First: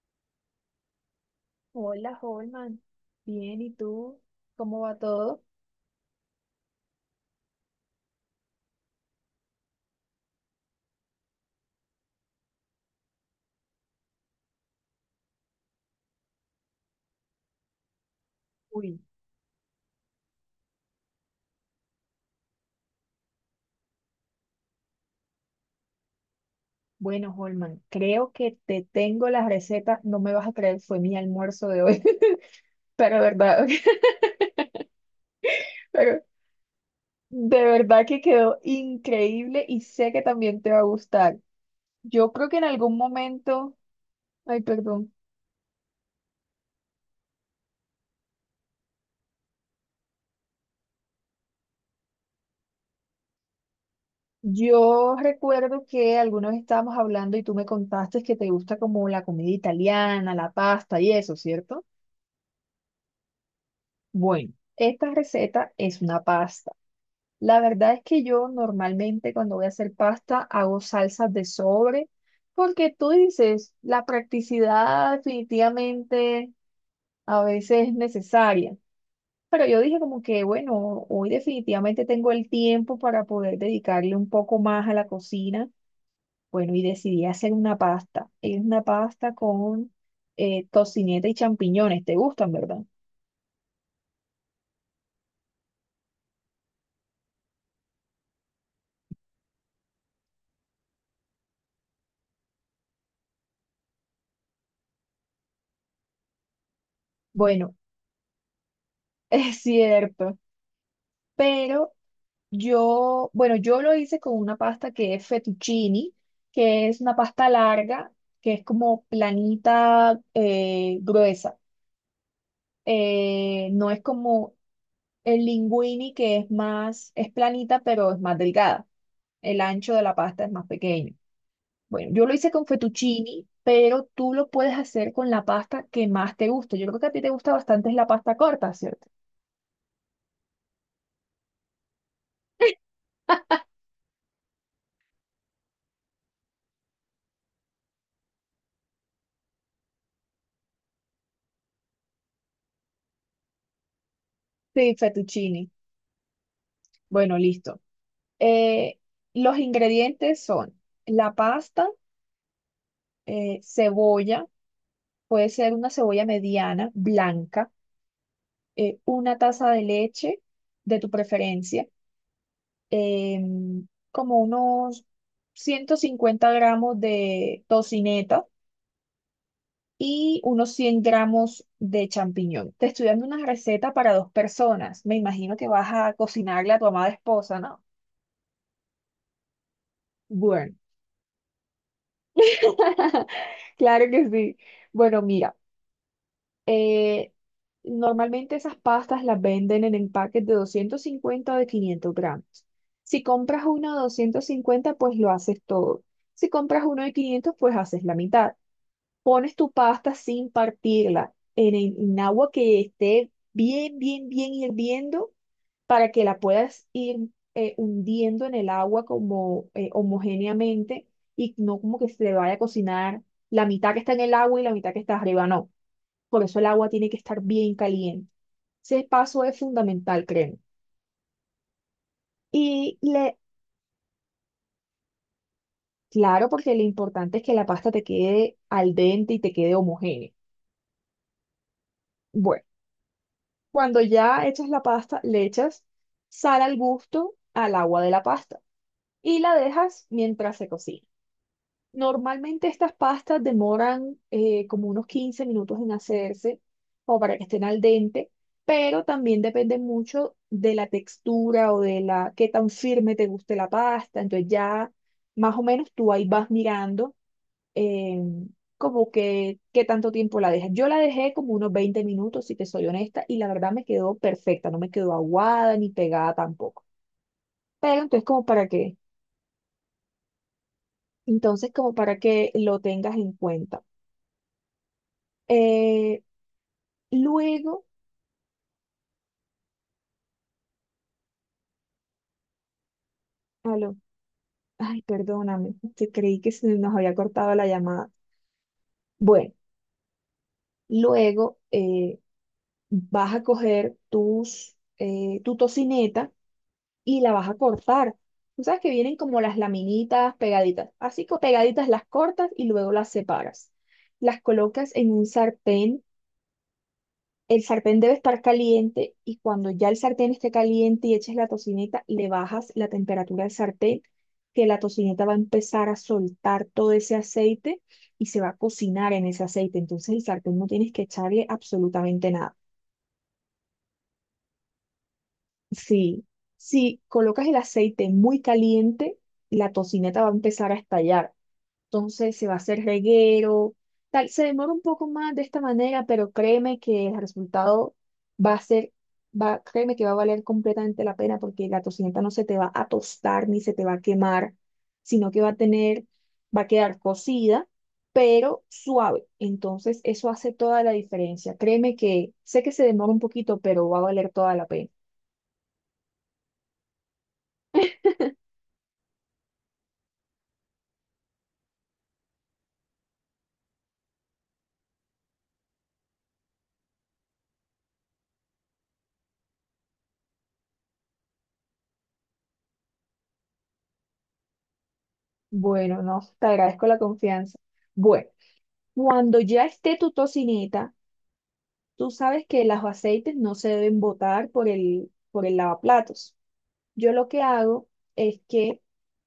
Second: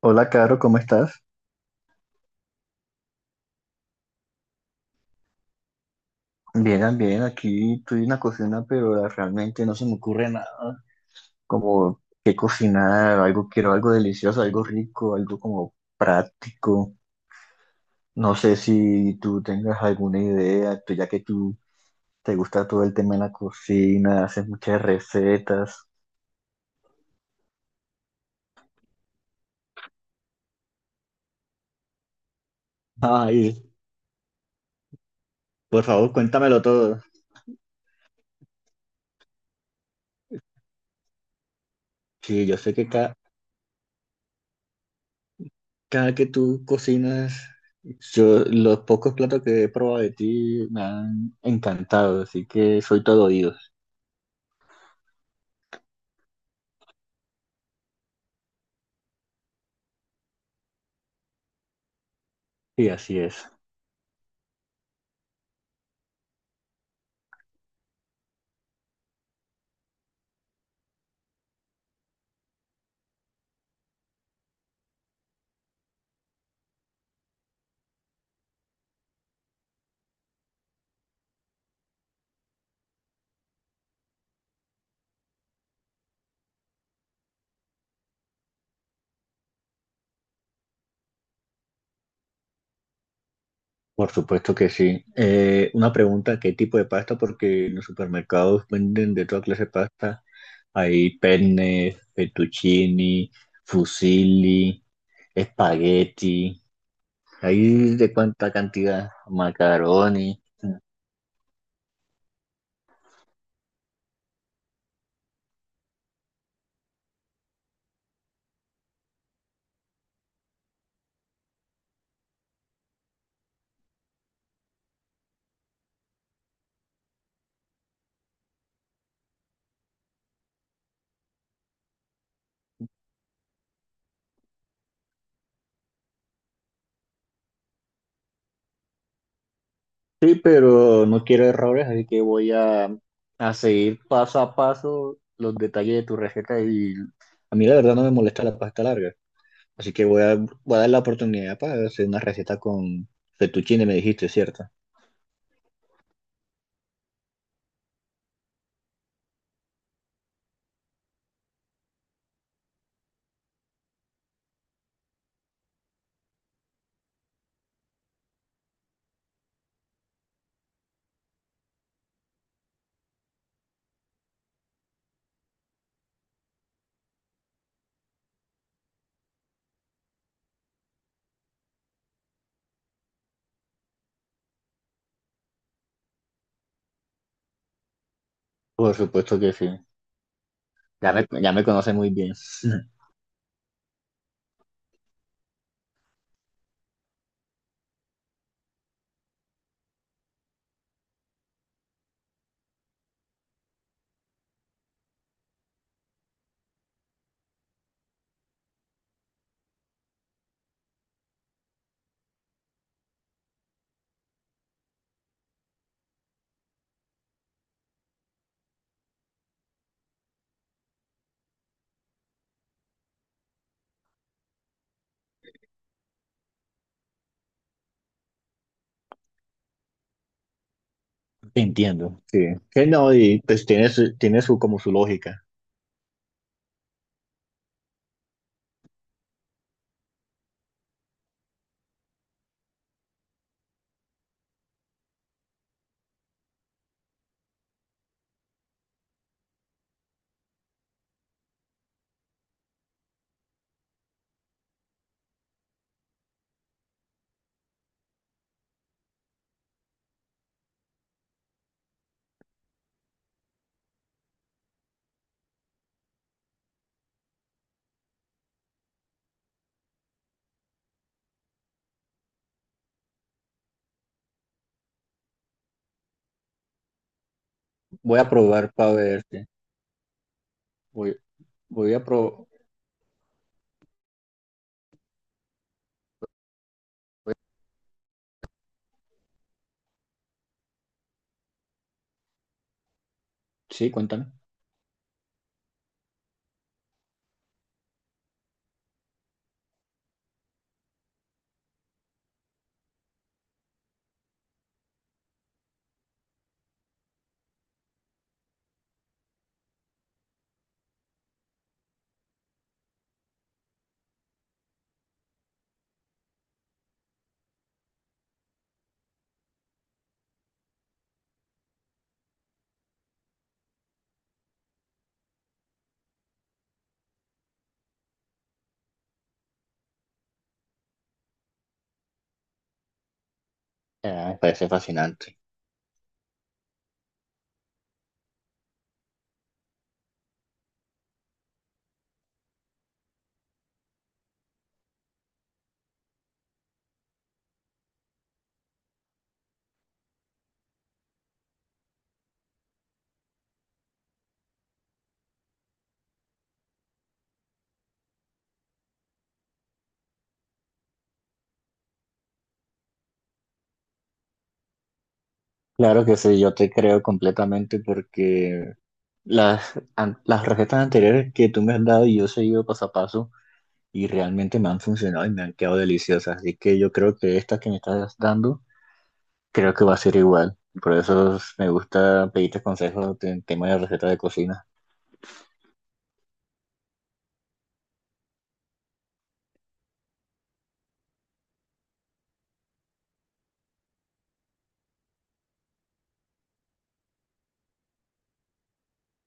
Hola, Caro, ¿cómo estás? Hola, Holman. Bien, ¿y tú? ¿Cómo va todo? Bien, bien, aquí estoy en la cocina, pero realmente no se me ocurre nada. Como qué cocinar, algo quiero, algo delicioso, algo rico, algo como práctico. No sé Uy, si tú tengas alguna idea, ya que tú te gusta todo el tema de la cocina, haces muchas recetas. bueno, Holman, creo que te tengo las recetas. No me vas a creer, fue mi almuerzo de hoy. Pero de Ay, verdad, por favor, pero cuéntamelo todo. de verdad que quedó increíble y sé que también te va a gustar. Yo Sí, creo yo que en sé que algún momento, ay, perdón, cada que tú cocinas, yo los pocos platos que he probado de ti me han encantado, así que soy todo oídos. yo recuerdo que alguna vez estábamos hablando y tú me contaste que te gusta como la comida italiana, la pasta y eso, ¿cierto? Sí, así es. Bueno, esta receta es una pasta. La verdad es que yo normalmente cuando voy a hacer pasta hago salsas de sobre, porque tú dices, la practicidad definitivamente a veces es necesaria. Pero yo dije como que, bueno, hoy definitivamente tengo el tiempo para poder dedicarle un poco más a la cocina. Bueno, y decidí hacer una pasta. Es una pasta con tocineta y champiñones. ¿Te gustan, verdad? Por supuesto que sí. Una pregunta, ¿qué tipo de pasta? Porque en los supermercados venden de toda clase de pasta. Hay penne, fettuccini, fusilli, espagueti, Bueno, hay de cuánta cantidad, es cierto. macaroni. Pero yo, bueno, yo lo hice con una pasta que es fettuccine, que es una pasta larga, que es como planita, gruesa. No es como el linguini, que es más, es planita, pero es más delgada. El ancho de la pasta es más pequeño. Bueno, yo lo hice con fettuccini, pero tú lo puedes hacer con la pasta que más te guste. Yo creo que a ti te gusta bastante es la pasta corta, ¿cierto? Sí, pero no quiero errores, así que a seguir paso a paso los detalles de tu receta y a mí la verdad no me molesta la pasta larga, así que voy a dar la oportunidad para hacer una receta con fettuccine, me dijiste, ¿cierto? Sí, fettuccini. Bueno, listo. Eh, los ingredientes son la pasta, cebolla, puede ser una cebolla mediana, blanca, una taza de leche de tu preferencia, como unos 150 gramos de tocineta y unos 100 gramos de champiñón. Te estoy dando una receta para dos personas. Me imagino que vas a cocinarle a tu amada esposa, ¿no? Por supuesto que sí, Bueno, ya me conoces muy bien. claro que sí. Bueno, mira, eh, normalmente esas pastas las venden en empaques de 250 o de 500 gramos. Si compras uno de 250, pues lo haces todo. Si compras uno de 500, pues haces la mitad. Pones tu pasta sin partirla en, en agua que esté bien, bien, bien hirviendo para que la puedas ir hundiendo en el agua como homogéneamente y no como que se le vaya a cocinar la mitad que está en el agua y la mitad que está arriba, no. Por eso el agua tiene que estar bien caliente. Ese paso es fundamental, créeme. Entiendo, sí. Que Y no, le, y pues tiene su, como su lógica. claro, porque lo importante es que la pasta te quede al dente y te quede homogénea. Bueno. Cuando ya echas la pasta, le echas sal al gusto al agua de la pasta y la dejas mientras se cocina. Normalmente estas pastas demoran como unos 15 minutos en hacerse o para que estén al dente, pero también depende mucho de la textura o de la qué tan firme te guste la pasta. Entonces ya más o menos tú ahí vas mirando eh, como que qué tanto tiempo la dejas. Yo la dejé como unos 20 minutos, si te soy honesta, y la verdad me quedó perfecta, no me quedó aguada ni pegada tampoco. Pero Voy entonces a como para probar para que, verte. Voy, entonces voy como a para probar, que lo tengas en cuenta. Eh, luego, sí, aló, cuéntame. ay, perdóname, te creí que se nos había cortado la llamada. Bueno, luego vas a coger tus, tu tocineta y la vas a cortar. Tú sabes que vienen como las laminitas pegaditas. Así que pegaditas las cortas y luego las separas. Las colocas en un sartén. El sartén debe estar caliente y cuando ya el sartén esté caliente y eches la tocineta, le bajas la temperatura al sartén, que la tocineta va a empezar a soltar todo ese aceite y se va a cocinar en ese aceite. Entonces el sartén no tienes que echarle absolutamente nada. Ah, me parece fascinante. Sí, si colocas el aceite muy caliente, la tocineta va a empezar a estallar. Entonces se va a hacer reguero, tal. Se demora un poco más de esta manera, pero créeme que el resultado va a ser, va, créeme que va a valer completamente la pena porque la tocineta no se te va a tostar ni se te va a quemar, sino que va a tener, va a quedar cocida, pero suave. Entonces eso hace toda la diferencia. Créeme que sé que se demora un poquito, pero va a valer toda la pena. Claro que sí, yo te creo completamente porque las recetas anteriores que tú me has dado y yo he seguido paso a paso y realmente me han funcionado y me han quedado deliciosas. Así que yo creo que esta que me estás dando, creo que va a ser igual. Por eso me gusta pedirte consejos en tema de recetas de cocina. Bueno, no, te agradezco la confianza. Bueno, cuando ya esté tu tocineta, tú sabes que los aceites no se deben botar por el lavaplatos. Yo lo que hago es que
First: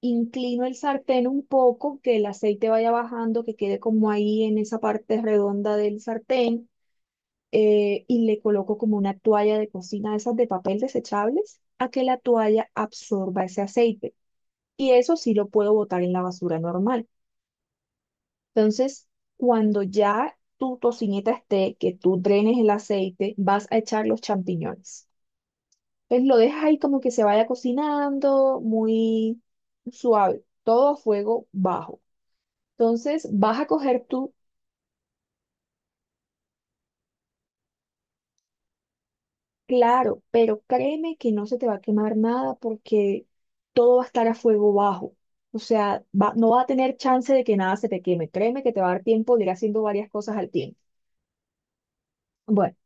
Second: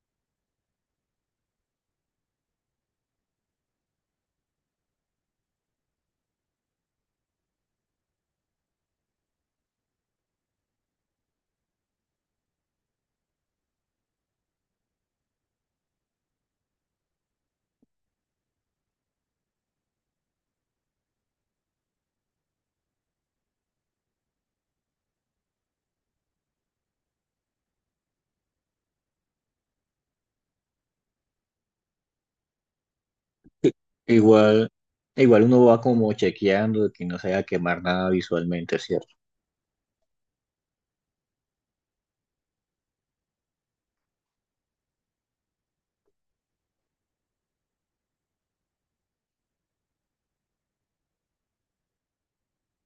inclino el sartén un poco, que el aceite vaya bajando, que quede como ahí en esa parte redonda del sartén, y le coloco como una toalla de cocina, de esas de papel desechables, a que la toalla absorba ese aceite. Y eso sí lo puedo botar en la basura normal. Entonces, cuando ya tu tocineta esté, que tú drenes el aceite, vas a echar los champiñones. Entonces, lo dejas ahí como que se vaya cocinando, muy suave, todo a fuego bajo. Entonces, vas a coger tú, Igual, igual uno va como chequeando de que no se vaya a quemar nada visualmente, ¿cierto? claro, pero créeme que no se te va a quemar nada porque todo va a estar a fuego bajo. O sea, no va a tener chance de que nada se te queme. Créeme que te va a dar tiempo de ir haciendo varias cosas al tiempo. Bueno.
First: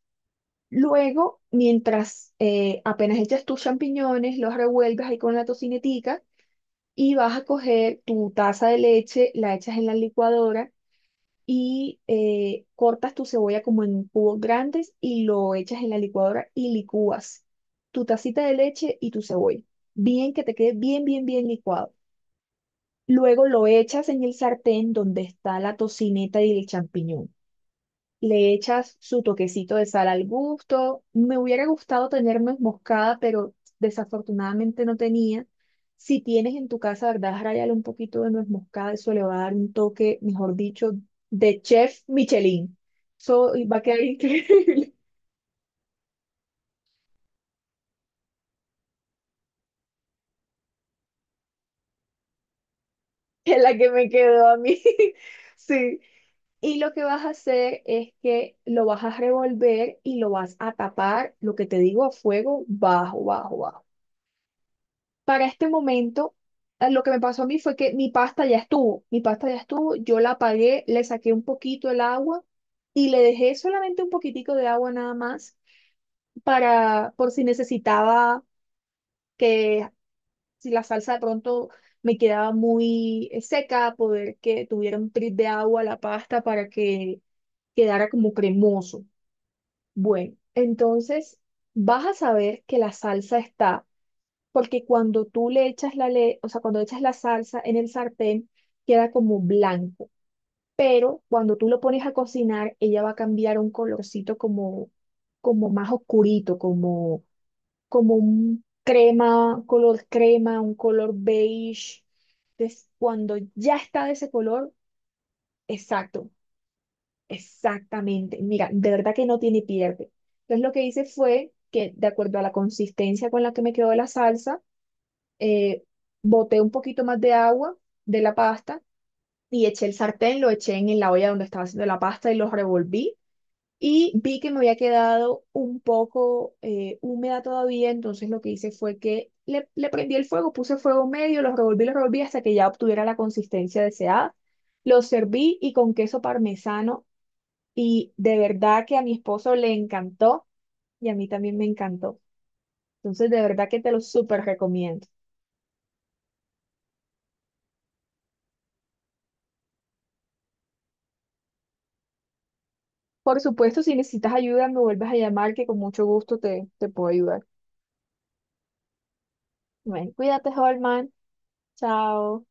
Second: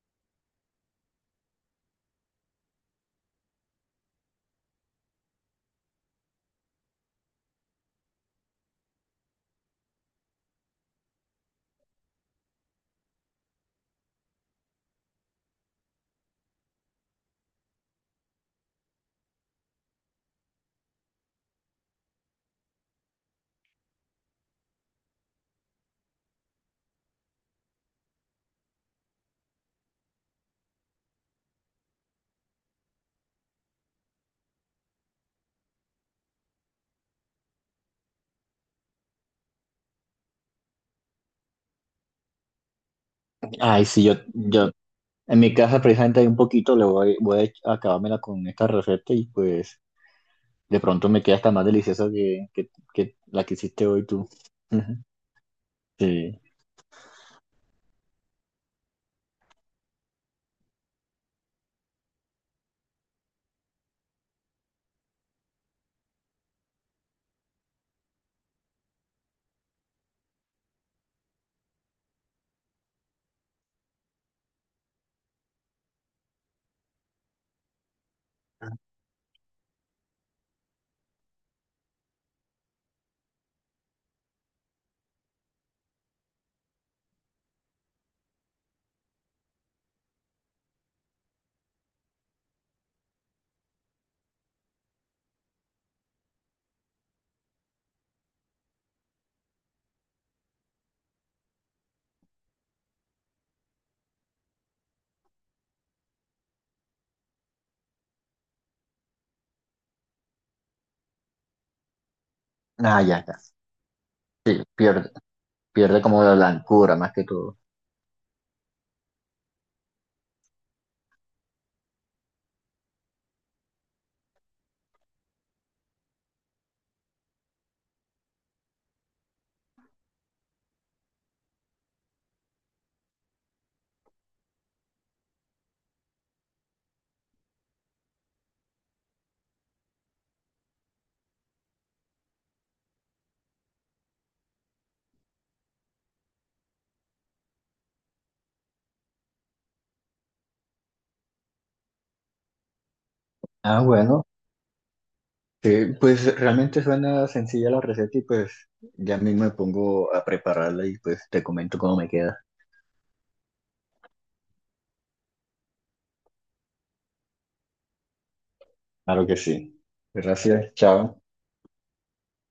Luego, mientras apenas echas tus champiñones, los revuelves ahí con la tocinetica y vas a coger tu taza de leche, la echas en la licuadora y cortas tu cebolla como en cubos grandes y lo echas en la licuadora y licúas tu tacita de leche y tu cebolla. Bien que te quede bien, bien, bien licuado. Luego lo echas en el sartén donde está la tocineta y el champiñón. Le echas su toquecito de sal al gusto. Me hubiera gustado tener nuez moscada, pero desafortunadamente no tenía. Si tienes en tu casa, ¿verdad? Rayale un poquito de nuez moscada, eso le va a dar un toque, mejor dicho, de chef Michelin. Eso va a Ay, quedar sí, yo increíble. en mi casa precisamente hay un poquito, voy a acabármela con esta receta y pues... De pronto me queda hasta más deliciosa que la que Es la hiciste que hoy me tú. quedó a mí. Ujú. Sí. Sí. Y lo que vas a hacer es que lo vas a revolver y lo vas a tapar, lo que te digo, a fuego bajo, bajo, bajo. Para este momento, lo que me pasó a mí fue que mi pasta ya estuvo, yo la apagué, le saqué un poquito el agua y le dejé solamente un poquitico de agua nada más para, por si necesitaba que, si la salsa de pronto me quedaba muy seca, poder que tuviera un trit de agua la pasta para que quedara como cremoso. Bueno, entonces vas a saber que la salsa está porque cuando tú le echas la le- o sea, cuando echas la salsa en el sartén, queda como blanco, pero cuando tú lo pones a cocinar, ella va a cambiar un colorcito como, como más oscurito, como, como un crema, color crema, un color beige. Entonces, Ah, ya, cuando ya. ya está de ese color, Pierde, pierde como exacto, la blancura más que todo. exactamente. Mira, de verdad que no tiene pierde. Entonces, lo que hice fue que, de acuerdo a la consistencia con la que me quedó la salsa, eh, boté un poquito más de agua de la pasta y eché el sartén, lo eché en la olla donde estaba haciendo la pasta y lo revolví. Y vi que me había quedado un poco húmeda todavía, entonces lo que hice fue que le prendí el fuego, puse fuego medio, lo revolví hasta que ya obtuviera la consistencia deseada. Lo serví y con queso parmesano y de verdad que a mi esposo le encantó y a mí también me encantó. Entonces de verdad que Ah, te lo bueno. súper recomiendo. Sí, pues realmente suena sencilla la receta y pues ya mismo me pongo a prepararla y pues te comento cómo me queda. Por supuesto, si necesitas ayuda, me vuelves a llamar, que con mucho gusto te puedo ayudar. Claro que sí. Bueno, cuídate, Gracias, Holman. chao. Chao.